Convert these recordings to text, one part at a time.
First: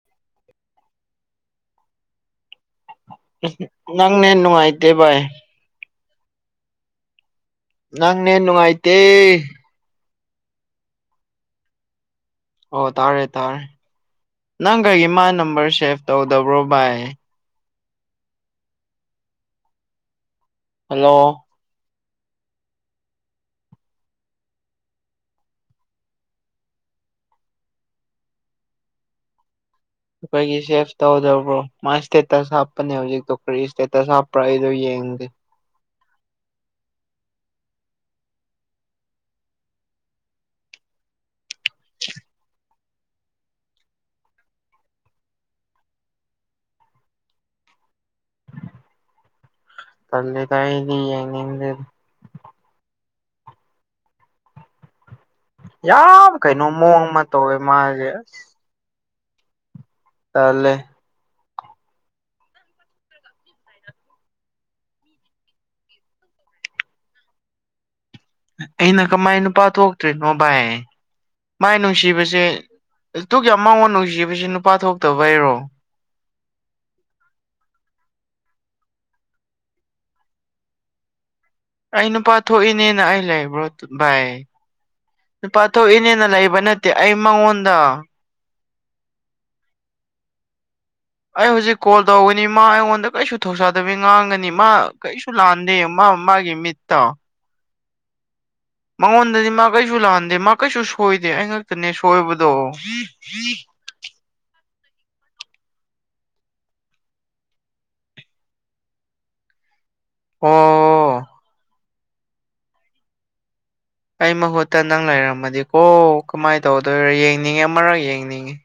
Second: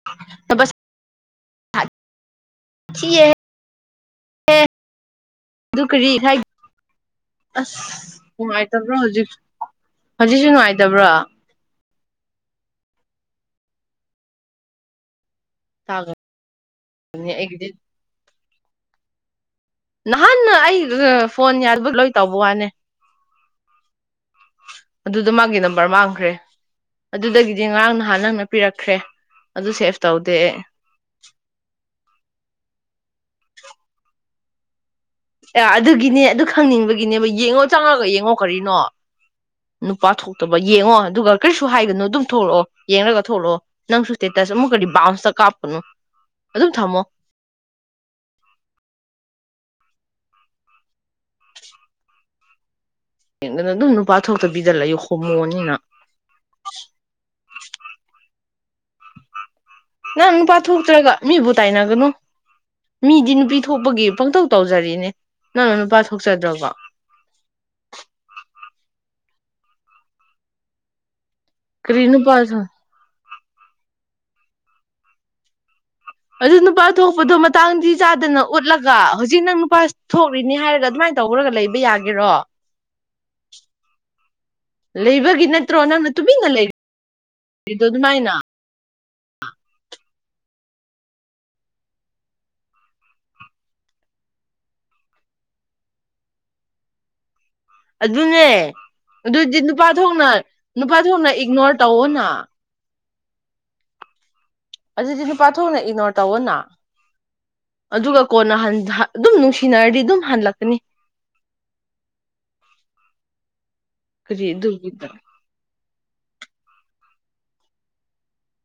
[unintelligible] ꯊꯤꯌꯦ ꯅꯪ ꯅꯦꯠ ꯅꯨꯡꯉꯥꯏꯇꯦ ꯚꯥꯏ ꯑꯗꯨ ꯀꯔꯤ ꯍꯥꯏ ꯅꯪ ꯑꯁ ꯅꯦꯠ ꯅꯨꯡꯉꯥꯏꯇꯕ꯭ꯔꯣ ꯅꯨꯡꯉꯥꯏꯇꯦ ꯍꯧꯖꯤꯛ ꯍꯧꯖꯤꯛꯁꯨ ꯅꯨꯡꯉꯥꯏꯇꯕ꯭ꯔꯣ ꯑꯣ ꯇꯥꯔꯦ ꯇꯥꯔꯦ ꯅꯪ ꯀꯩꯒꯤ ꯃꯥꯏ ꯅꯝꯕꯔ ꯁꯦꯚ ꯇꯧꯗꯕ꯭ꯔꯣ ꯚꯥꯏ ꯅꯦ ꯑꯩꯒꯤꯗꯤ ꯅꯍꯥꯟꯅ ꯑꯩ ꯍꯜꯂꯣ ꯐꯣꯟ ꯌꯥꯗꯕ ꯂꯣꯏ ꯇꯧꯕ ꯋꯥꯅꯦ [inaudible] ꯑꯗꯨꯗ ꯃꯥꯒꯤ ꯅꯝꯕꯔ ꯃꯥꯡꯈ꯭ꯔꯦ ꯑꯗꯨꯗꯒꯤꯗꯤ ꯉꯔꯥꯡ ꯅꯍꯥꯟ ꯅꯪꯅ ꯄꯤꯔꯛꯈ꯭ꯔꯦ ꯑꯗꯨ ꯁꯦꯞ ꯑꯩꯈꯣꯏꯒꯤ ꯁꯦꯞ ꯇꯧꯗꯕ꯭ꯔꯣ ꯃꯥꯥꯏ ꯏꯁꯇꯦꯇꯁ ꯍꯥꯞꯄꯅꯦ ꯍꯧꯖꯤꯛꯗꯣ ꯀꯔꯤ ꯏꯁꯇꯦꯇꯁ ꯍꯥꯞꯄ꯭ꯔꯥ ꯑꯩꯗꯣ ꯌꯦꯡꯗꯦ ꯑꯥ ꯑꯗꯨꯒꯤꯅꯦ ꯑꯗꯨ ꯈꯪꯅꯤꯡꯕꯒꯤꯅꯦꯕ ꯌꯦꯡꯉꯣ ꯆꯪꯉꯒ ꯌꯦꯡꯉꯣ ꯀꯔꯤꯅꯣ ꯅꯨꯄꯥ ꯊꯣꯛꯇꯕ ꯌꯦꯡꯉꯣ ꯑꯗꯨꯒ ꯀꯔꯤꯁꯨ ꯍꯥꯏꯒꯅꯨ ꯑꯗꯨꯝ ꯊꯣꯛꯂꯛꯑꯣ ꯌꯦꯡꯂꯒ ꯊꯣꯛꯂꯛꯑꯣ ꯅꯪꯁꯨ ꯁ꯭ꯇꯦꯇꯁ ꯑꯃꯨꯛ ꯔꯤ ꯕꯥꯎꯟꯁꯇ ꯀꯥꯞꯄꯅꯣ ꯑꯗꯨꯝ ꯊꯝꯃꯣ ꯇꯜꯂꯤꯗ ꯑꯩꯗꯤ ꯌꯦꯡꯅꯤꯡꯗꯦꯗ ꯌꯦꯡꯗꯅ ꯑꯗꯨꯝ ꯅꯨꯄꯥ ꯊꯣꯛꯇꯕꯤꯗ ꯂꯩꯌꯨ ꯍꯣꯃꯣꯅꯤꯅ ꯌꯥꯝ ꯀꯩꯅꯣ ꯃꯑꯣꯡ ꯑꯃ ꯇꯧꯋꯦ ꯃꯥꯁꯦ ꯅꯪ ꯅꯨꯄꯥ ꯇꯜꯂꯦ ꯊꯣꯛꯇ꯭ꯔꯒ ꯃꯤꯕꯨ ꯇꯥꯏꯅꯒꯅꯨ ꯃꯤꯗꯤ ꯅꯨꯄꯤ ꯊꯣꯛꯄꯒꯤ ꯄꯪꯇꯧ ꯇꯧꯖꯔꯤꯅꯦ ꯅꯪꯅ ꯅꯨꯄꯥ ꯊꯣꯛꯆꯗ꯭ꯔꯥꯒ ꯑꯩꯅ ꯀꯃꯥꯏꯅ ꯅꯨꯄꯥ ꯊꯣꯛꯇ꯭ꯔꯤꯅꯣ ꯚꯥꯏ ꯃꯥꯏ ꯀꯔꯤ ꯅꯨꯄꯥ ꯅꯨꯡꯁꯤꯕꯁꯦ ꯑꯗꯨꯛ ꯌꯥꯝ ꯃꯉꯣꯟ ꯅꯨꯡꯁꯤꯕꯁꯤ ꯅꯨꯄꯥ ꯊꯣꯛꯇꯕꯩꯔꯣ ꯑꯗꯨ ꯅꯨꯄꯥ ꯊꯣꯛꯄꯗꯣ ꯃꯇꯥꯡꯗꯤ ꯆꯥꯗꯅ ꯎꯠꯂꯒ ꯍꯧꯖꯤꯛ ꯅꯪ ꯅꯨꯄꯥ ꯊꯣꯛꯂꯤꯅꯤ ꯍꯥꯏꯔꯒ ꯑꯗꯨꯃꯥꯏꯅ ꯇꯧꯔꯒ ꯂꯩ ꯑꯩ ꯅꯨꯄꯥ ꯊꯣꯛꯏꯅꯦꯅ ꯑꯩ ꯂꯩꯕ꯭ꯔꯣ ꯚꯥꯏ ꯂꯩꯕꯒꯤ ꯅꯨꯨꯄꯥ ꯅꯠꯇ꯭ꯔꯣ ꯅꯪꯅ ꯊꯣꯛꯏꯅꯦꯅ ꯇꯨꯃꯤꯟꯅ ꯂꯩꯕ ꯅꯠꯇꯦ ꯑꯩ ꯃꯉꯣꯟꯗ ꯂꯩꯔꯤꯗꯣ ꯑꯗꯨꯃꯥꯏꯅ ꯑꯩ ꯍꯧꯖꯤꯛ ꯀꯣꯜ ꯇꯧꯒꯅꯤ ꯃꯥ ꯑꯩꯉꯣꯟꯗ ꯀꯩꯁꯨ ꯊꯧꯁꯥꯗꯕꯤ ꯉꯥꯡꯒꯅꯤ ꯃꯥ ꯀꯩꯁꯨ ꯂꯥꯟꯗꯦ ꯃꯥ ꯃꯥꯒꯤ ꯃꯤꯠꯇ ꯑꯗꯨꯅꯦ ꯃꯉꯣꯟꯗꯗꯤ ꯑꯗꯨꯗꯤ ꯃꯥ ꯅꯨꯄꯥ ꯀꯩꯁꯨ ꯊꯣꯛꯅ ꯂꯥꯟꯗꯦ ꯃꯥ ꯀꯩꯁꯨ ꯅꯨꯄꯥ ꯊꯣꯛꯅ ꯁꯣꯏꯗꯦ ꯏꯒꯅꯣꯔ ꯑꯩꯉꯥꯛꯇꯅꯦ ꯇꯧꯑꯣꯅ ꯁꯣꯏꯕꯗꯣ ꯑꯗꯨꯗꯤ ꯅꯨꯄꯥ ꯊꯣꯛꯅ ꯏꯅꯣꯔ ꯇꯧꯋꫭꯅꯥ ꯑꯗꯨꯒ ꯀꯣꯟꯅ ꯍꯟ ꯍꯟ ꯑꯗꯨꯝ ꯅꯨꯡꯁꯤꯅꯔꯗꯤ ꯑꯗꯨꯝ ꯍꯜꯂꯛꯀꯅꯤ ꯑꯣ ꯑꯩ ꯀꯔꯤ ꯃꯍꯨꯠꯇ ꯅꯪ ꯑꯗꯨꯒꯤꯗ ꯂꯩꯔꯝꯃꯗꯤꯀꯣ ꯀꯃꯥꯏꯅ ꯇꯧꯗꯣꯏꯔꯣ ꯌꯦꯡꯅꯤꯡꯉꯦ ꯑꯃꯔꯛ ꯌꯦꯡꯅꯤꯡꯉꯦ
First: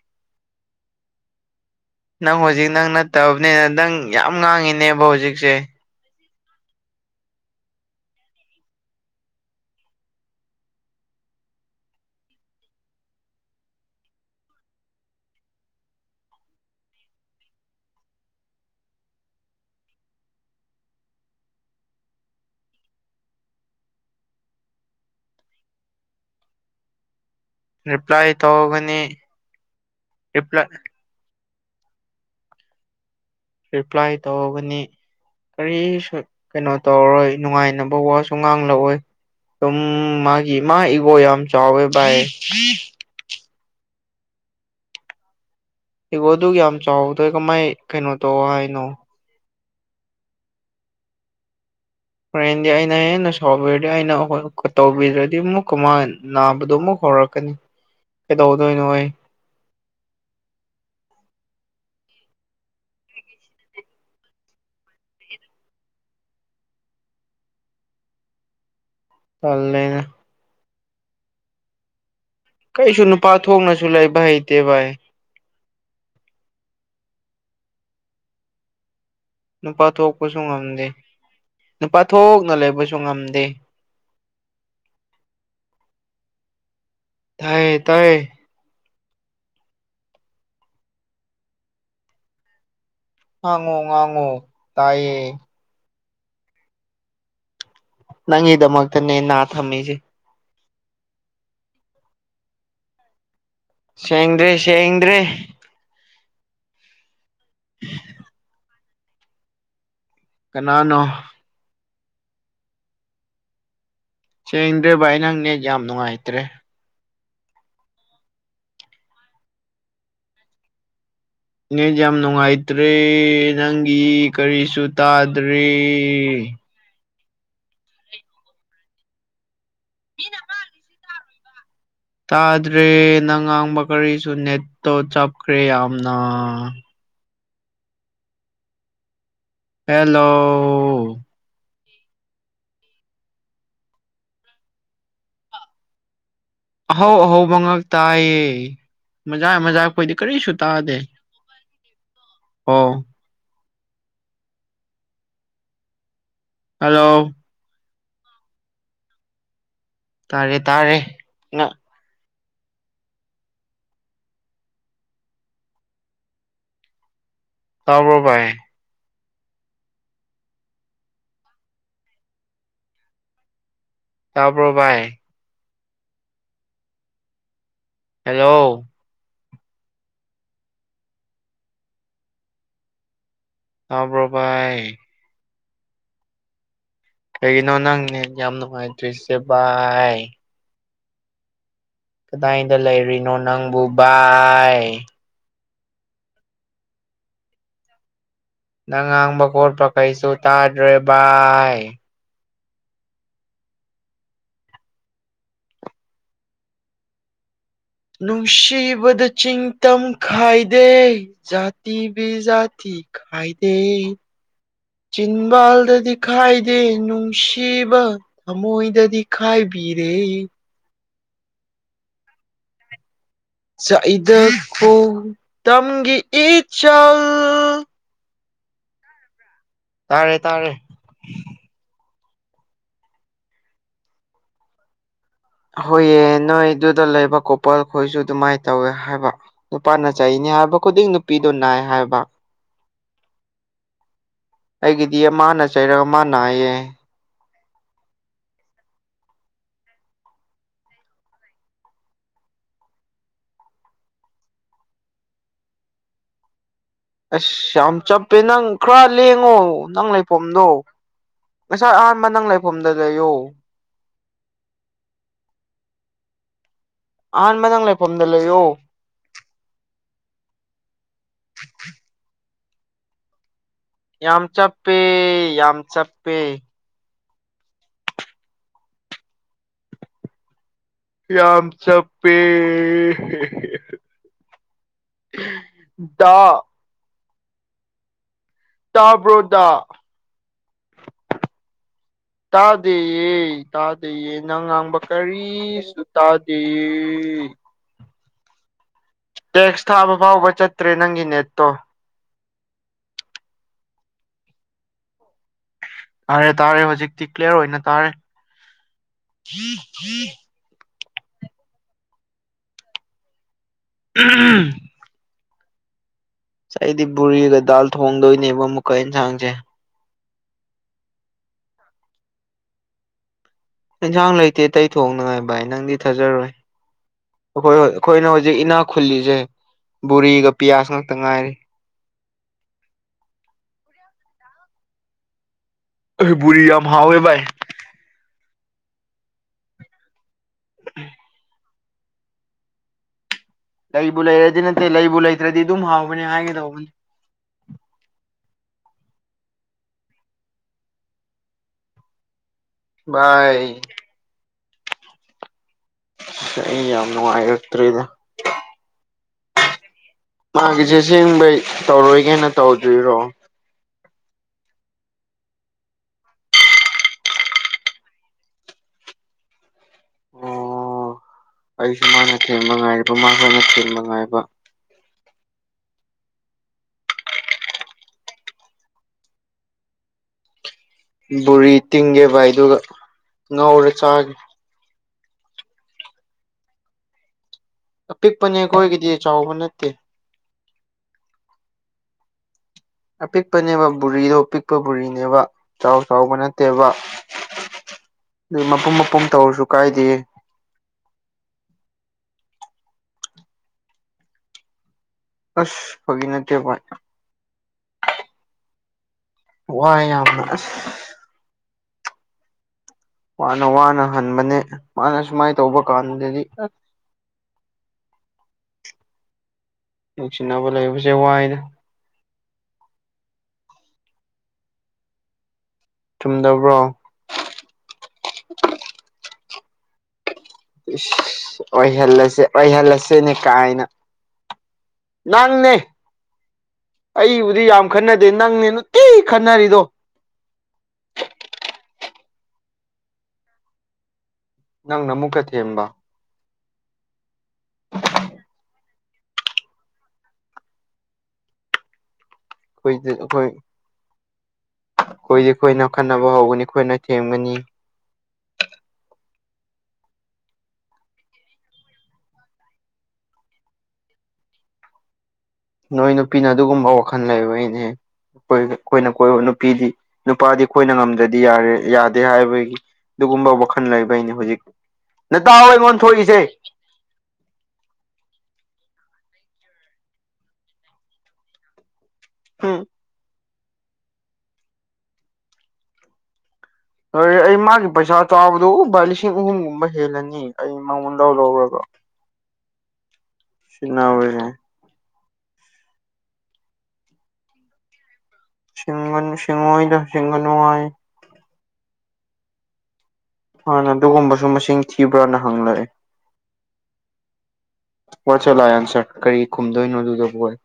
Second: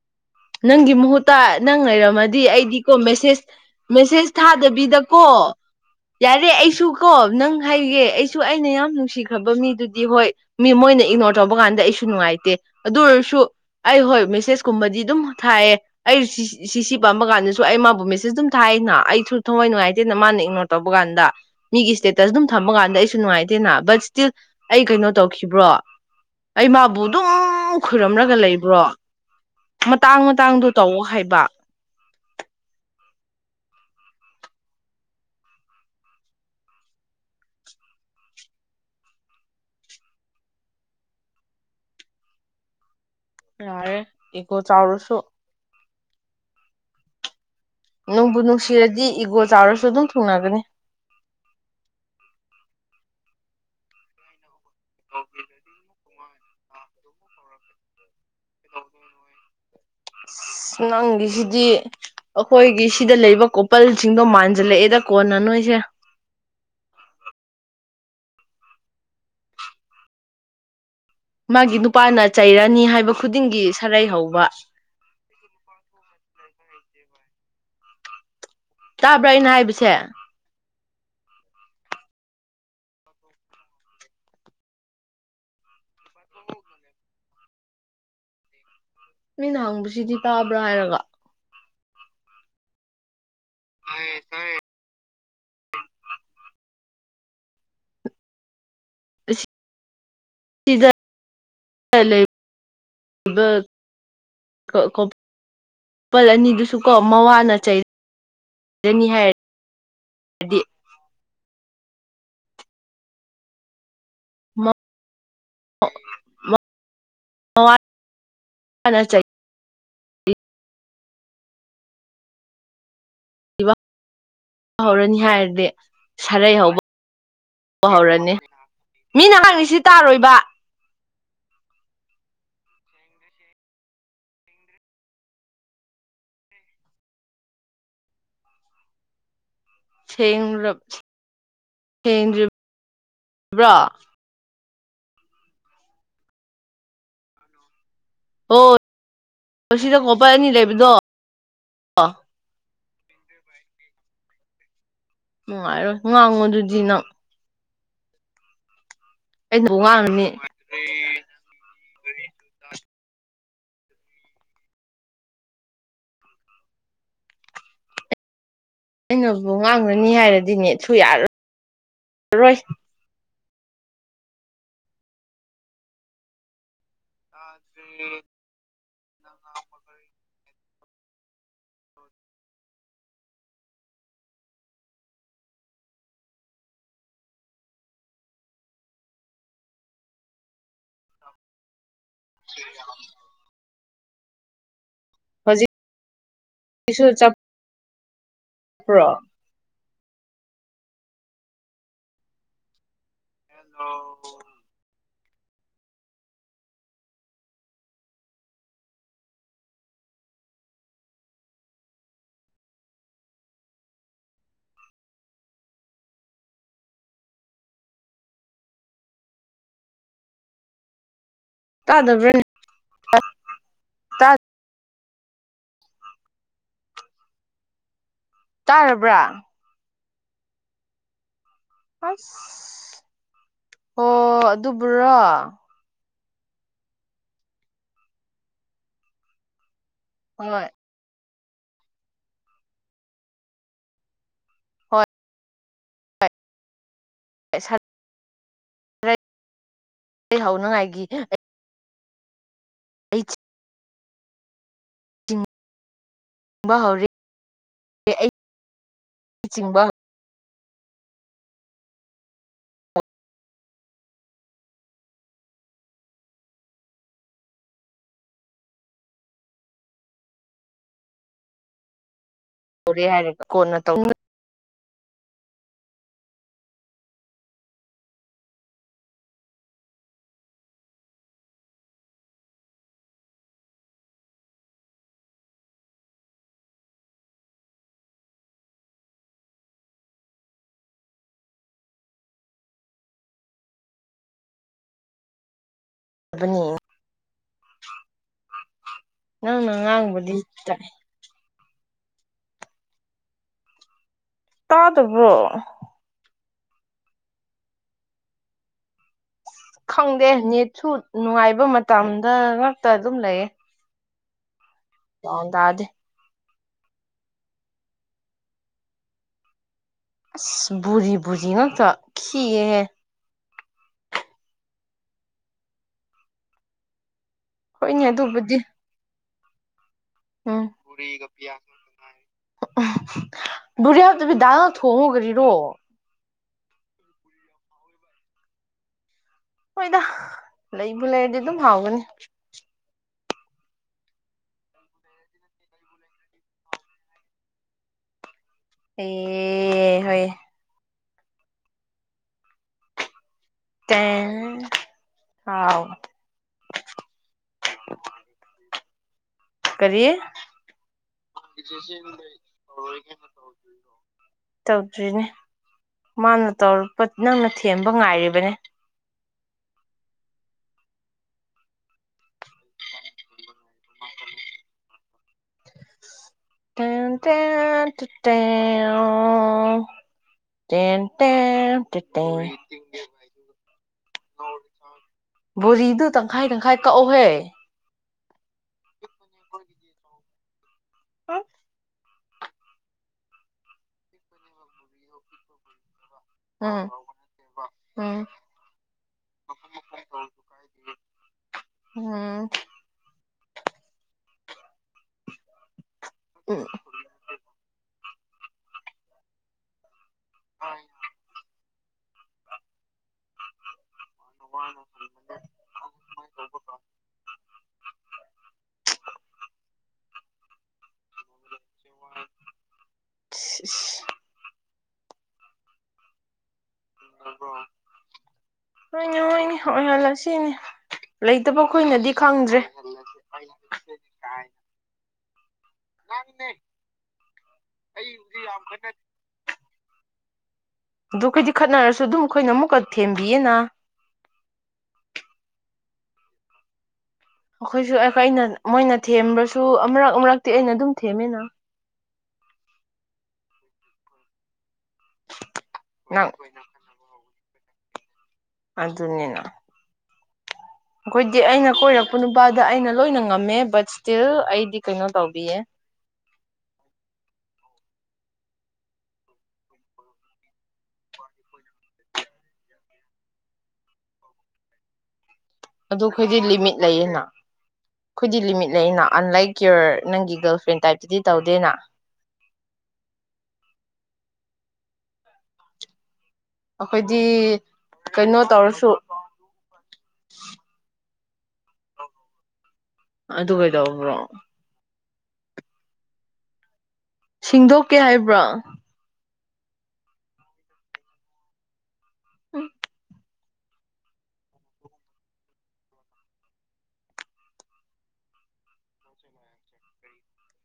ꯅꯪꯒꯤ ꯃꯍꯨꯠ ꯇ ꯅꯪ ꯅꯪ ꯂꯩꯔꯝꯃꯗꯤ ꯍꯧꯖꯤꯛ ꯅꯪ ꯑꯩꯗꯤꯀꯣ ꯃꯦꯁꯦꯁ ꯅꯠꯇꯕꯅꯤꯅ ꯅꯪ ꯃꯦꯁꯦꯁ ꯌꯥꯝ ꯉꯥꯡꯉꯤꯅꯦꯕ ꯊꯥꯗꯕꯤꯗꯀꯣ ꯍꯧꯖꯤꯛꯁꯦ ꯌꯥꯔꯦ ꯑꯩꯁꯨ ꯀꯣ ꯅꯪ ꯍꯥꯏꯒꯦ ꯑꯩꯁꯨ ꯑꯩꯅ ꯌꯥꯝ ꯅꯨꯡꯁꯤꯈ꯭ꯔꯕ ꯃꯤꯗꯨꯗꯤ ꯍꯣꯏ ꯃꯤ ꯃꯣꯏꯅ ꯏꯒꯅꯣꯔ ꯇꯧꯕ ꯀꯥꯟꯗ ꯑꯩꯁꯨ ꯅꯨꯡꯉꯥꯏꯇꯦ ꯑꯗꯨ ꯑꯣꯏꯔꯁꯨ ꯑꯩ ꯍꯣꯏ ꯃꯦꯁꯦꯁꯀꯨꯝꯕꯗꯤ ꯑꯗꯨꯝ ꯊꯥꯏꯌꯦ ꯑꯩ ꯁꯤ ꯁꯤ ꯄꯥꯝꯕ ꯀꯥꯟꯗꯁꯨ ꯑꯩ ꯃꯥꯕꯨ ꯃꯦꯁꯦꯖ ꯑꯗꯨꯝ ꯊꯥꯏꯅ ꯑꯩꯁꯨ ꯊꯋꯥꯏ ꯅꯨꯡꯉꯥꯏꯇꯦꯅ ꯃꯥꯅ ꯏꯛꯅꫭꯔ ꯇꯣꯕꯒꯥꯟꯗ ꯃꯤꯒꯤ ꯏꯁꯇꯦꯇꯁ ꯑꯗꯨꯝ ꯊꯝꯕ ꯀꯥꯟꯗ ꯑꯩꯁꯨ ꯅꯨꯡꯉꯥꯏꯇꯦꯅ ꯕꯠ ꯁꯇꯤꯜ ꯑꯩ ꯀꯩꯅꯣ ꯇꯧꯈꯤꯕ꯭ꯔꯣ ꯑꯩ ꯃꯥꯕꯨ ꯗꯨꯝ ꯔꯤꯄ꯭ꯂꯥꯏ ꯈꯨꯔꯨꯝꯂꯒ ꯂꯩꯕ꯭ꯔꯣ ꯇꯧꯒꯅꯤ ꯇꯥꯡ-ꯃꯇꯥꯡꯗꯣ ꯇꯧꯑꯣ ꯍꯥꯏꯕ ꯔꯤꯄ꯭ꯂꯥꯏ ꯇꯧꯒꯅꯤ ꯀꯔꯤꯁꯨ ꯀꯩꯅꯣ ꯇꯧꯔꯔꯣꯏ ꯅꯨꯡꯉꯥꯏꯅꯕ ꯋꯥꯁꯨ ꯉꯥꯡꯂꯛꯑꯣꯏ ꯗꯨꯝ ꯃꯥꯒꯤ ꯃꯥ ꯏꯒꯣ ꯌꯥꯝ ꯆꯥꯎꯋꯦ ꯚꯥꯏ ꯌꯥꯔꯦ ꯏꯒꯣ ꯆꯥꯎꯔꯁꯨ ꯏꯒꯣ ꯗꯨꯛ ꯌꯥꯝ ꯆꯥꯎꯕꯗꯣ ꯑꯩ ꯀꯃꯥꯏ ꯀꯩꯅꯣ ꯇꯧ ꯅꯨꯡꯕꯨ ꯍꯥꯏꯅꯣ ꯅꯨꯡꯁꯤꯔꯗꯤ ꯏꯒꯣ ꯆꯥꯎꯔꯁꯨ ꯑꯗꯨꯝ ꯊꯨꯡꯅꯒꯅꯤ ꯍꯣꯔꯦꯟꯗꯤ ꯑꯩꯅ ꯍꯦꯟꯅ ꯁꯥꯎꯕꯤꯔꯗꯤ ꯑꯩꯅ ꯍꯣꯏ ꯇꯧꯕꯤꯗꯔ꯭ꯗꯤ ꯑꯃꯨꯛꯀ ꯃꯥꯟ ꯅꯥꯕꯗꯣ ꯑꯃꯨꯛ ꯍꯧꯔꯛꯀꯅꯤ ꯀꯩꯗꯧꯗꯣꯏꯅꯣ ꯑꯩ ꯅꯪꯒꯤꯁꯤꯗꯤ ꯑꯩꯈꯣꯏꯒꯤ ꯁꯤꯗ ꯂꯩꯕ ꯀꯣꯄꯜꯁꯤꯡꯗꯣ ꯃꯥꯟꯖꯤꯜꯂꯛꯑꯦꯗ ꯀꯣꯟꯅ ꯅꯣꯏꯁꯦ ꯇꯜꯂꯦꯅꯦ ꯃꯥꯒꯤ ꯅꯨꯄꯥꯅ ꯆꯩꯔꯅꯤ ꯀꯩꯁꯨ ꯍꯥꯏꯕ ꯅꯨꯄꯥ ꯈꯨꯗꯤꯡꯒꯤ ꯊꯣꯛꯅꯁꯨ ꯁꯔꯩ ꯂꯩꯕ ꯍꯧꯕ ꯍꯩꯇꯦ ꯚꯥꯏ ꯇꯥꯕ꯭ꯔꯥ ꯑꯩꯅ ꯍꯥꯏꯕꯁꯦ ꯈꯣꯏꯁꯨ ꯉꯝꯗꯦ ꯅꯨꯄꯥ ꯊꯣꯛꯅ ꯂꯩꯕꯁꯨ ꯉꯝꯗꯦ ꯊꯌꯦ ꯇꯥꯏꯌꯦ ꯃꯤꯅ ꯍꯡꯕꯁꯤꯗꯤ ꯇꯥꯕ꯭ꯔꯥ ꯍꯥꯏꯔꯒ ꯉꯥꯡꯉꯣ ꯉꯥꯡꯉꯣ ꯇꯥꯏꯌꯦ ꯅꯪꯒꯤꯗꯃꯛꯇꯅꯦ ꯅꯥ ꯊꯝꯃꯤꯁꯦ [inaudible] ꯁꯦꯡꯗ꯭ꯔꯦ ꯁꯦꯡꯗ꯭ꯔꯦ ꯄꯜ ꯑꯅꯤꯗꯨꯁꯨ ꯀꯣ ꯃꯋꯥꯅ ꯆꯩ ꯔꯅꯤ ꯍꯥꯏ ꯀꯅꯥꯅꯣ ꯁꯦꯡꯗ꯭ꯔꯦ ꯚꯥꯏ ꯅꯪ ꯅꯦꯠ ꯌꯥꯝ ꯅꯨꯡꯉꯥꯏꯇ꯭ꯔꯦ ꯃꯋꯥꯅ ꯆꯩ ꯅꯦꯠ ꯌꯥꯝ ꯅꯨꯡꯉꯥꯏꯇ꯭ꯔꯦ ꯅꯪꯒꯤ ꯀꯔꯤꯁꯨ ꯍꯧꯔꯅꯤ ꯇꯥꯗ꯭ꯔꯦ ꯍꯥꯏꯔꯗꯤ ꯁꯥꯔꯩ ꯍꯧꯕ ꯍꯧꯔꯅꯤ ꯃꯤꯅ ꯍꯡꯉꯤꯁꯤ ꯇꯥꯔꯣꯏꯕ ꯇꯥꯗ꯭ꯔꯦ ꯅꯪ ꯉꯥꯡꯕ ꯀꯔꯤꯁꯨ ꯅꯦꯠꯇꯣ ꯆꯞꯈ꯭ꯔꯦ ꯌꯥꯝꯅ ꯍꯦꯜꯂꯣ ꯁꯦꯡꯔꯞ ꯁꯦꯡꯗ꯭ꯔꯤ ꯕ꯭ꯔꯥ ꯑꯍꯧ ꯑꯍꯧꯕ ꯉꯥꯛ ꯇꯥꯏꯌꯦ ꯍꯣꯏ ꯃꯖꯥ ꯃꯖꯥꯛ ꯁꯤꯗ ꯑꯩꯈꯣꯏꯗꯤ ꯀꯣꯄꯔ ꯑꯅꯤ ꯀꯔꯤꯁꯨ ꯂꯩꯕꯗꯣ ꯇꯥꯗꯦ ꯑꯣ ꯅꯨꯡꯉꯥꯏꯔꯣꯏ ꯉꯥꯡꯉꯣ ꯗꯨꯗꯤ ꯍꯜꯂꯣ ꯑꯩ ꯅ ꯋꯥꯡ ꯇꯥꯔꯦ ꯇꯥꯔꯦ ꯅ ꯇꯥꯕ꯭ꯔꯣꯕꯥꯥꯏ ꯑꯩꯅꯕꯨ ꯉꯥꯡꯔꯅꯤ ꯍꯥꯏꯔꯗꯤ ꯅꯦꯠꯁꯨ ꯌꯥꯔ ꯔꯣꯏ ꯇꯥꯕ꯭ꯔꯣ ꯚꯥꯏ ꯇꯥꯗꯔ꯭ꯦ ꯍꯜꯂꯣ ꯇꯥꯕ꯭ꯔꯣ ꯕꯥꯥꯏ ꯀꯩꯒꯤꯅꯣ ꯅꯪ ꯅꯦꯠ ꯌꯥꯝ ꯅꯨꯡꯉꯥꯏ ꯇꯥꯔꯤꯁꯦ ꯕꯥꯏ꯫ ꯀꯗꯥꯏꯗ ꯂꯩꯔꯤꯅꯣ ꯅꯪꯕꯨ ꯕꯥꯏ ꯑꯩꯁꯨ ꯆꯥꯛ ꯅꯪ ꯉꯥꯡꯕ ꯈꯣꯠꯄ ꯀꯩꯁꯨ ꯇꯥꯗ꯭ꯔꯦ ꯕꯥꯏ ꯍꯜꯂꯣ ꯅꯨꯡꯁꯤꯕꯗꯥ ꯆꯤꯡ ꯇꯝ ꯈꯥꯏꯗꯦ ꯖꯥꯇꯤ ꯕꯤ ꯖꯥꯇꯤ ꯈꯥꯏꯗꯦ ꯆꯤꯟꯕꯥꯜꯗꯗꯤ ꯈꯥꯏꯗꯦ ꯅꯨꯡꯁꯤꯕ ꯊꯃꯣꯏꯗꯗꯤ ꯈꯥꯏꯕꯤꯔꯦ꯫ ꯇꯥꯗꯕ꯭ꯔꯥꯅꯦ ꯆꯥꯛꯏꯗꯀꫭ ꯇꯝꯒꯤ ꯏꯆꯜ ꯇꯥꯔꯕ꯭ꯔꯥ ꯇꯥꯔꯦ ꯇꯥꯔꯦ ꯑꯁ ꯍꯣ ꯑꯗꯨꯕꯨꯔꯣ ꯍꯣꯏꯌꯦ ꯅꯣꯏ ꯑꯗꯨꯗ ꯂꯩꯕ ꯀꯣꯄꯜ ꯈꯣꯏꯁꯨ ꯑꯗꯨꯃꯥꯏ ꯇꯧꯋꯦ ꯍꯥꯏꯕ ꯅꯨꯄꯥꯅ ꯆꯩꯅꯤ ꯍꯣꯏ ꯍꯥꯏꯕ ꯈꯨꯗꯤꯡ ꯅꯨꯄꯤꯗꯣ ꯅꯥꯏ ꯍꯥꯏꯕ ꯍꯣꯏ ꯑꯩꯒꯤꯗꯤ ꯃꯥꯅ ꯆꯩꯔ ꯃꯥ ꯍꯥꯏꯌꯦ [unintelligible] ꯍꯥꯎꯅꯉꯥꯏꯒꯤ ꯑꯩ [unintelligible] ꯆꯤꯡ ꯕ ꯍꯧꯔꯦ ꯑꯁ ꯌꯥꯝ ꯑꯩ ꯆꯞꯄꯦ ꯅꯪ ꯈꯔ ꯂꯦꯡꯉꯣ ꯆꯤꯡꯕ ꯅꯪ ꯂꯩ ꯐꯝꯗꯣ ꯉꯁꯥꯏ ꯑꯍꯥꯟꯕ ꯅꯪ ꯂꯩꯐꯝꯗ ꯂꯩꯌꯣ꯫ ꯑꯍꯥꯟꯕ ꯅꯪ ꯂꯩꯐꯝꯗ ꯂꯩꯌꫭ ꯇꯣꯔꯦ ꯍꯥꯏꯔꯒ ꯀꯣꯟꯅ ꯇꯧ ꯌꯥꯝ ꯆꯞꯄꯦ ꯌꯥꯝ ꯆꯞꯄꯦ ꯌꯥꯝ ꯆꯞꯄꯦ ꯗꯥ ꯇꯥꯕ꯭ꯔꯣ ꯗꯥ ꯇꯥꯗꯦꯌꯦ ꯇꯥꯗꯦꯌꯦ ꯅꯪ ꯉꯥꯡꯕ ꯀꯔꯤꯁꯨ ꯇꯥꯗꯦ ꯇꯧꯅꯕꯅꯤ [inaudible] ꯅꯪꯅ ꯇꯦꯛꯁ ꯊꯥꯕ ꯉꯥꯡꯕꯗꯤ ꯐꯥꯎꯕ ꯇꯥꯏ ꯆꯠꯇ꯭ꯔꯦ ꯅꯪꯒꯤ ꯅꯦꯠꯇꯣ ꯇꯥꯗꯕ꯭ꯔꫭ ꯇꯥꯔꯦ ꯇꯥꯔꯦ ꯍꯧꯖꯤꯛꯇꯤ ꯀ꯭ꯂꯤꯌꯥꯔ ꯑꯣꯏꯅ ꯇꯥꯔꯦ꯫ ꯈꯪꯗꯦ ꯅꯦꯠꯁꯨ ꯅꯨꯡꯉꯥꯏꯕ ꯃꯇꯝꯗ ꯉꯥꯛꯇ ꯑꯗꯨꯝ ꯂꯩꯌꯦ꯫ ꯎꯝ꯫ ꯒꯌ꯭ꯥꯟ ꯇꯥꯗꯦ ꯑꯩꯗꯤ ꯕꯨꯔꯤꯒ ꯗꯥꯜ ꯊꯣꯡꯗꯣꯏꯅꯦꯕ ꯑꯃꯨꯛꯀ ꯌꯦꯟꯁꯥꯡꯁꯦ ꯑꯁ ꯕꯨꯔꯤ ꯕꯨꯔꯤ ꯉꯥꯛꯇ ꯈꯤꯍꯦ ꯑꯦꯟꯁꯥꯡ ꯂꯩꯇꯦ ꯑꯇꯩ ꯊꯣꯡꯅꯉꯥꯏ ꯕꯥꯏ ꯅꯪꯗꯤ ꯊꯥꯖꯔꯣꯏ ꯑꯩꯈꯣꯏ ꯍꯣꯏꯅꯦ ꯑꯩꯈꯣꯏꯅ ꯑꯗꯨꯕꯨꯗꯤ ꯍꯧꯖꯤꯛ ꯏꯅꯥꯛ ꯈꯨꯜꯂꯤꯁꯦ ꯕꯨꯔꯤꯒ ꯎꯝ ꯄꯤꯌꯥꯁ ꯉꯥꯛꯇ ꯉꯥꯏꯔꯤ꯫ ꯕꯨꯔꯤ ꯍꯥꯞꯇꯕꯤ ꯗꯥꯜ ꯉꯥꯛ ꯊꯣꯡꯉꫭ ꯀꯔꯤꯔꯣ ꯑꯩ ꯕꯨꯔꯤ ꯌꯥꯝ ꯍꯥꯎꯋꯦ ꯕꯥꯏ ꯍꯣꯏꯗ ꯂꯩꯕꯨ ꯂꯩꯔꯗꯤ ꯑꯗꯨꯝ ꯍꯥꯎꯒꯅꯤ꯫ ꯂꯩꯕꯨ ꯂꯩꯔꯗꯤ ꯅꯠꯇꯦ ꯂꯩꯕꯨ ꯂꯩꯇ꯭ꯔꯥꯗꯤ ꯑꯗꯨꯝ ꯍꯥꯎꯕꯅꯤ ꯍꯥꯏꯒꯦ ꯇꯧꯕꯅꯦ ꯑꯦ ꯍꯣꯏ ꯚꯥꯏ ꯍꯥꯎ ꯑꯩ ꯌꯥꯝ ꯅꯨꯡꯉꯥꯏꯔꯛꯇ꯭ꯔꯦꯗ ꯀꯔꯤ ꯃꯥꯒꯤꯁꯦ ꯁꯦꯡꯕꯩ ꯇꯧꯔꯣꯏꯒꯦꯅ ꯇꯧꯗ꯭ꯔꯤꯔꯣ ꯇꯧꯗ꯭ꯔꯤꯅꯦ ꯃꯥꯅ ꯇꯧꯔꯛꯄ ꯅꯪꯅ ꯊꯦꯝꯕ ꯉꯥꯏꯔꯤꯕꯅꯦ ꯑꯣ ꯑꯩꯁꯨ ꯃꯥꯅ ꯊꯦꯡꯕ ꯉꯥꯏꯔꯤꯕ ꯃꯥꯁꯨ ꯑꯩꯅ ꯊꯦꯝꯕ ꯉꯥꯏꯕ [unintelligible] ꯕꯣꯔꯤ ꯇꯦꯠ ꯇꯤꯡꯒꯦ ꯚꯥꯏ ꯇꯦꯟ ꯑꯗꯨꯒ ꯉꯧꯔꯥ ꯆꯥꯒꯦ ꯕꯣꯔꯤꯗꯨ ꯇꯪꯈꯥꯏ ꯇꯪꯈꯥꯏ ꯀꯛꯎꯍꯦ ꯑꯄꯤꯛꯄꯅꯦ ꯑꯈꯣꯏꯒꯤꯗꯤ ꯆꯥꯎꯕ ꯅꯠꯇꯦ ꯍꯥ ꯑꯄꯤꯛꯄꯅꯦꯕ ꯕꯣꯔꯤꯗꯣ ꯑꯄꯤꯛꯄ ꯕꯣꯔꯤꯅꯦꯕ ꯆꯥꯎ ꯆꯥꯎꯕ ꯅꯠ ꯇꯦꯕ ꯎꯝ ꯎꯝ ꯑꯗꯨ ꯃꯄꯨꯝ ꯃꯄꯨꯝ ꯇꯧꯔꯁꯨ ꯀꯥꯏꯗꯦ ꯎꯝ ꯑꯁ ꯐꯥꯒꯤ ꯅꯠꯇꯦ ꯎꯝ ꯚꯥꯏ ꯋꯥꯏ ꯌꯥꯝꯅ ꯑꯁ ꯋꯥꯅ ꯋꯥꯅ ꯍꯟꯕꯅꯦ ꯃꯥꯅ ꯁꯨꯃꯥꯏ ꯇꯧꯕ ꯀꯥꯟꯗꯗꯤ ꯑꯥ ꯅꯨꯡꯁꯤꯅꯕ ꯂꯩꯕꯁꯦ ꯋꯥꯏꯗ ꯏꯁ ꯏꯁ ꯆꯨꯝꯗꯕ꯭ꯔꯣ [inaudible] ꯍꯣꯏꯅꯦ ꯍꯣꯏꯅꯦ ꯑꯣꯏꯍꯜꯂꯁꯤꯅꯦ ꯏꯁ ꯂꯩꯇꯕ ꯑꯣꯏꯍꯜ ꯈꯣꯏꯅꯗꯤ ꯂꯥꯁꯦ ꯈꯪꯗ꯭ꯔꯦ ꯑꯣꯏꯍꯜ ꯂꯥꯁ [unintelligible] ꯅꯦ ꯀꯥꯏꯅ ꯅꯪꯅꯦ ꯑꯩꯕꯨꯗꯤ ꯌꯥꯝ ꯈꯟꯅꯗꯦ ꯅꯪꯅꯦ ꯅꯨꯇꯤ ꯈꯟꯅꯔꯤꯗꯣ ꯑꯗꯨ ꯈꯩꯗꯤ ꯈꯠꯅꯔꯁꯨ ꯑꯗꯨꯝ ꯈꯣꯏꯅ ꯑꯃꯨꯛꯀꯥ ꯊꯦꯝꯕꯤꯌꯦꯅ ꯅꯪꯅ ꯑꯃꯨꯛꯀꯥ ꯊꯦꯝꯕ ꯑꯈꯣꯏꯁꯨ ꯑꯈꯋꯥꯏꯅꯥꯟ ꯃꯣꯏꯅ ꯊꯦꯝꯕꯁꯨ ꯑꯃꯨꯔꯛ ꯑꯃꯨꯔꯛꯇꯤ ꯑꯩꯅ ꯑꯗꯨꯝ ꯊꯦꯝꯃꯦꯅ ꯑꯩꯈꯣꯏꯗꯤ ꯑꯩꯈꯣꯏ ꯑꯩꯈꯣꯏꯗꯤ ꯑꯩꯈꯣꯏꯅ ꯅꯪ ꯈꯠꯅꯕ ꯍꯧꯒꯅꯤ ꯑꯩꯈꯣꯏꯅ ꯊꯦꯝꯒꯅꯤ ꯑꯗꯨꯅꯤꯅ ꯑꯩꯈꯣꯏꯗꯤ ꯑꯩꯅ ꯀꯣꯏꯔꯛꯄ ꯅꯨꯄꯥꯗ ꯑꯩꯅ ꯂꯣꯏꯅ ꯉꯝꯃꯦ ꯕꯠ ꯁ꯭ꯇꯤꯜ ꯑꯩꯗꯤ ꯀꯩꯅꯣ ꯇꯧꯕꯤꯌꯦ ꯅꯣꯏ ꯅꯨꯄꯤꯅ ꯑꯗꯨꯒꯨꯝꯕ ꯋꯥꯈꯜ ꯂꯩꯕꯒꯤꯅꯦ ꯑꯩꯈꯣꯏꯗꯤ ꯑꯩꯈꯣꯏꯅ ꯀꯣꯏ ꯅꯨꯄꯤꯗꯤ ꯅꯨꯄꯥꯗꯤ ꯑꯩꯈꯣꯏꯅ ꯉꯝꯗ꯭ꯔꯥꯗꯤ ꯌꯥꯔꯦ ꯌꯥꯗꯦ ꯍꯥꯏꯕꯒꯤ ꯑꯗꯨꯒꯨꯝꯕ ꯋꯥꯈꯜ ꯂꯩꯕꯩꯅꯦ ꯍꯨꯖꯤꯛ ꯅꯇꯥꯎ ꯑꯗꯨ ꯑꯩꯈꯣꯏꯗꯤ ꯂꯤꯃꯤꯠ ꯂꯩꯌꯦꯅ ꯑꯩꯈꯣꯏꯗꯤ ꯂꯤꯃꯤꯠ ꯂꯩꯅ ꯑꯟꯂꯥꯏꯛ ꯀꯤꯌꯣꯔ ꯅꯪꯒꯤ ꯒꯔꯜ ꯐ꯭ꯔꯦꯟ ꯇꯥꯏꯞꯇꯥꯗꯤ ꯇꯧꯗꯦꯅ ꯎꯝ ꯑꯩꯈꯣꯏꯗꯤ ꯂꯣꯏꯔꯦ ꯑꯩ ꯃꯥꯒꯤ ꯄꯩꯁꯥ ꯀꯩꯅꯣ ꯆꯥꯕꯗꯨ ꯇꯧꯔꯁꯨ ꯎꯨ ꯚꯥꯏ ꯂꯤꯁꯤꯡ ꯑꯍꯨꯝꯒꯨꯝꯕ ꯍꯦꯜꯂꯅꯤ ꯑꯩ ꯃꯉꯣꯟ ꯂꯧ ꯂꯧꯔꯒ ꯑꯗꯨ ꯀꯩꯗꯧꯕ꯭ꯔꯣ ꯁꯤꯟꯅꯕꯁꯦ ꯁꯤꯡꯗꯣꯛꯀꯦ ꯍꯥꯏꯕ꯭ꯔꯣ ꯁꯤꯡꯉꯥꯅꯨ ꯁꯤꯡꯉꯣꯏꯗ ꯁꯤꯡꯒꯥꯅꯨ ꯍꯥꯏ ꯎꯝ ꯍꯥꯟꯅ ꯑꯗꯨꯒꯨꯝꯕꯁꯨ ꯃꯥꯁꯤꯡ ꯊꯤꯕ꯭ꯔꯥꯅ ꯍꯪꯂꯛꯑꯦ ꯋꯥꯠꯁ ꯂꯥꯏꯑꯟꯁꯔ ꯀꯩ ꯈꯨꯝꯗꯣꯏꯅꯣ ꯑꯗꯨꯗꯕꯨ ꯑꯩ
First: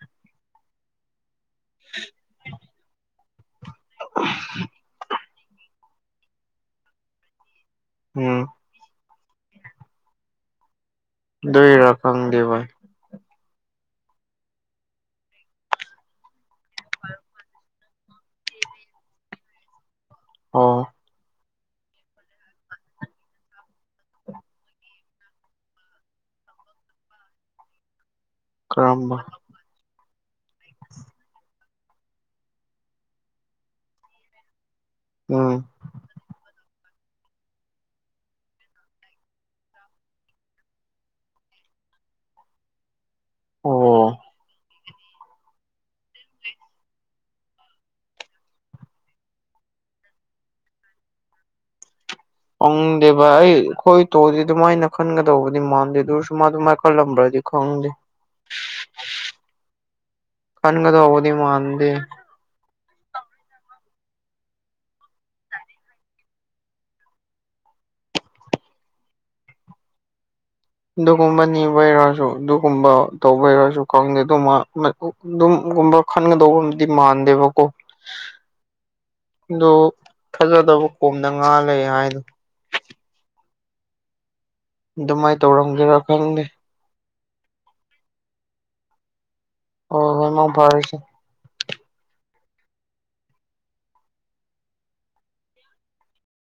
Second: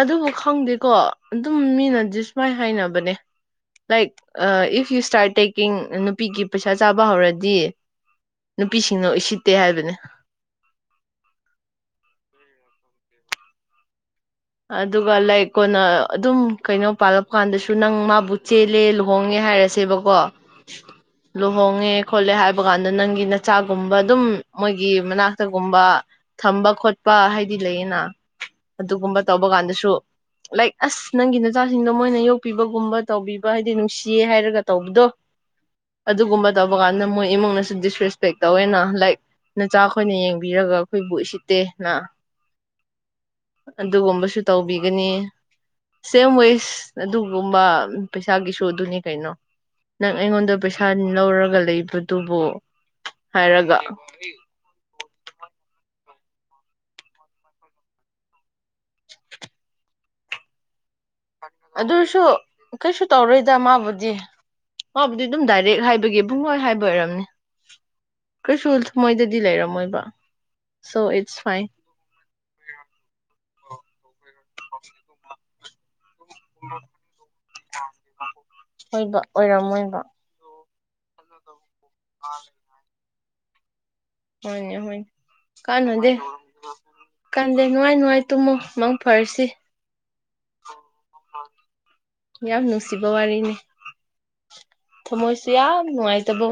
ꯑꯗꯨꯕꯨ ꯈꯪꯗꯦꯀꯣ ꯑꯗꯨꯝ ꯃꯤꯅꯗꯤ ꯁꯨꯃꯥꯏ ꯍꯥꯏꯅꯕꯅꯦ ꯂꯥꯏꯛ ꯑꯥ ꯏꯐ ꯌꯨ ꯏꯁꯇꯥꯔꯠ ꯇꯦꯛꯀꯤꯡ ꯅꯨꯄꯤꯒꯤ ꯄꯩꯁꯥ ꯆꯥꯕ ꯍꯧꯔꯗꯤ ꯎꯝ ꯅꯨꯄꯤꯁꯤꯡꯅ ꯎꯁꯤꯠꯇꯦ ꯍꯥꯏꯕꯅꯦ ꯗꯨꯏꯔ ꯈꯪꯗꯦ ꯚꯥꯏ ꯑꯗꯨꯒ ꯂꯥꯏꯛ ꯀꯣꯟꯅ ꯑꯗꯨꯝ ꯀꯩꯅꯣ ꯄꯥꯜꯂꯛꯄ ꯀꯥꯟꯗꯁꯨ ꯇꯨ ꯅꯪ ꯃꯥꯕꯨ ꯆꯦꯜꯂꯦ ꯂꯨꯍꯣꯡꯉꯦ ꯍꯥꯏꯔꯁꯦꯕꯀꯣ ꯑꯣ ꯂꯨꯍꯣꯡꯉꯦ ꯈꯣꯠꯂꯦ ꯍꯥꯏꯕ ꯀꯥꯟꯗ ꯅꯪꯒꯤ ꯅꯆꯥꯒꯨꯝꯕ ꯑꯗꯨꯝ ꯃꯣꯏꯒꯤ ꯃꯅꯥꯛꯇꯒꯨꯝꯕ ꯊꯝꯕ ꯈꯣꯠꯄ ꯍꯥꯏꯗꯤ ꯂꯩꯌꯦꯅ ꯀꯔꯝꯕ ꯑꯗꯨꯒꯨꯝꯕ ꯇꯧꯕ ꯀꯥꯟꯗꯁꯨ ꯂꯥꯏꯛ ꯑꯁ ꯅꯪꯒꯤ ꯅꯆꯥꯁꯤꯡꯗꯣ ꯃꯣꯏꯅ ꯌꯣꯛꯄꯤꯕꯒꯨꯝꯕ ꯇꯧꯕꯤꯕ ꯍꯥꯏꯗꯤ ꯅꯨꯡꯁꯤꯌꯦ ꯍꯥꯏꯔꯒ ꯇꯧꯕꯗꯣ ꯎꯝ ꯑꯗꯨꯒꯨꯝꯕ ꯇꯧꯕ ꯀꯥꯟꯗ ꯃꯣꯏ ꯏꯃꯨꯡꯅꯁꯨ ꯗꯤꯁꯔꯦꯁꯄꯦꯛ ꯇꯧꯋꯦꯅ ꯂꯥꯏꯛ ꯅꯆꯥ ꯑꯈꯣꯏꯅ ꯌꯦꯡꯕꯤꯔꯒ ꯑꯩꯈꯣꯏꯕꯨ ꯏꯁꯤꯠꯇꯦꯅ ꯑꯣ ꯑꯗꯨꯒꯨꯝꯕꯁꯨ ꯇꯧꯕꯤꯒꯅꯤ ꯁꯦꯝ ꯋꯦꯁ ꯑꯗꯨꯒꯨꯝꯕ ꯄꯩꯁꯥꯒꯤꯁꯨ ꯑꯗꯨꯅꯤ ꯀꯩꯅꯣ ꯅꯪ ꯑꯩꯉꯣꯟꯗ ꯄꯩꯁꯥꯟ ꯂꯧꯔꯒ ꯂꯩꯕ__ ꯑꯪꯗꯦꯕ ꯑꯩ ꯈꯣꯏ ꯇꯧꯑꯗꯤ ꯑꯗꯨꯃꯥꯏꯅ ꯈꯟꯒꯗꯧꯕꯗꯤ ꯃꯥꯟꯗꯦ ꯑꯗꯨ ꯑꯣꯏꯔꯁꯨ ꯃꯥꯗꯨ ꯃꯥꯏꯈꯜꯂꯝꯕ꯭ꯔꯗꯤ ꯈꯪꯗꯦ ꯐꯟꯒꯗꯧꯕ ꯑꯗꯨꯁꯨ ꯀꯩꯁꯨ ꯇꯧꯔꯣꯏꯗ ꯃꯥꯕꯨꯗꯤ ꯃꯕꯨꯗꯤ ꯑꯗꯨꯝ ꯗꯥꯏꯔꯦꯛ ꯍꯥꯏꯕꯒꯤ ꯄꯨꯡꯍꯣꯏ ꯍꯥꯏꯕ ꯑꯣꯏꯔꯝꯅꯤ ꯀꯩꯁꯨꯜ ꯊ ꯃꯣꯏꯗꯗꯤ ꯂꯩꯔꯝꯃꯣꯏꯕ ꯁꯣ ꯏꯠꯁ ꯑꯗꯨꯒꯨꯝꯕ ꯐꯥꯏꯟ ꯅꯤꯕꯩꯔꯖꯨ ꯑꯗꯨꯒꯨꯝꯕ ꯇꯧꯕꯩꯔꯖꯨ ꯈꯪꯗꯦ ꯗꯨꯃꯥ ꯎꯝꯃꯦꯛ [unintelligible] ꯒꯨꯝ ꯈꯟꯒꯗꯧꯕꯨꯗꯤ ꯃꯥꯟꯗꯦꯕꯀꯣ ꯍꯣꯏꯕ ꯑꯗꯨ ꯑꯣꯏꯔꯝꯃꯣꯏꯕ ꯊꯥꯖꯗꯕ ꯀꯣꯝꯗ ꯉꯥ ꯂꯩ ꯍꯥꯏ [inaudible] ꯍꯣꯏꯅꯦ ꯍꯣꯏꯅꯦ ꯑꯗꯨꯃꯥꯏꯅ ꯇꯧꯔꯝꯒꯦꯔꯥ ꯀꯥꯟꯅꯗꯦ ꯈꯪꯗꯦ ꯀꯥꯟꯗꯦ ꯅꯨꯡꯉꯥꯏ ꯅꯨꯡꯉꯥꯏ ꯇꯨꯝꯃꯣ ꯃꯪ ꯐꯔꯁꯤ ꯑꯣ ꯍꯣꯏ ꯃꯪ ꯐꯔꯁꯤ ꯌꯥꯝ ꯅꯨꯡꯁꯤꯕ ꯋꯥꯔꯤꯅꯤ ꯊꯃꯣꯏꯁꯦ ꯌꯥꯝ ꯅꯨꯡꯉꯥꯏ ꯇꯕ ꯋꯥ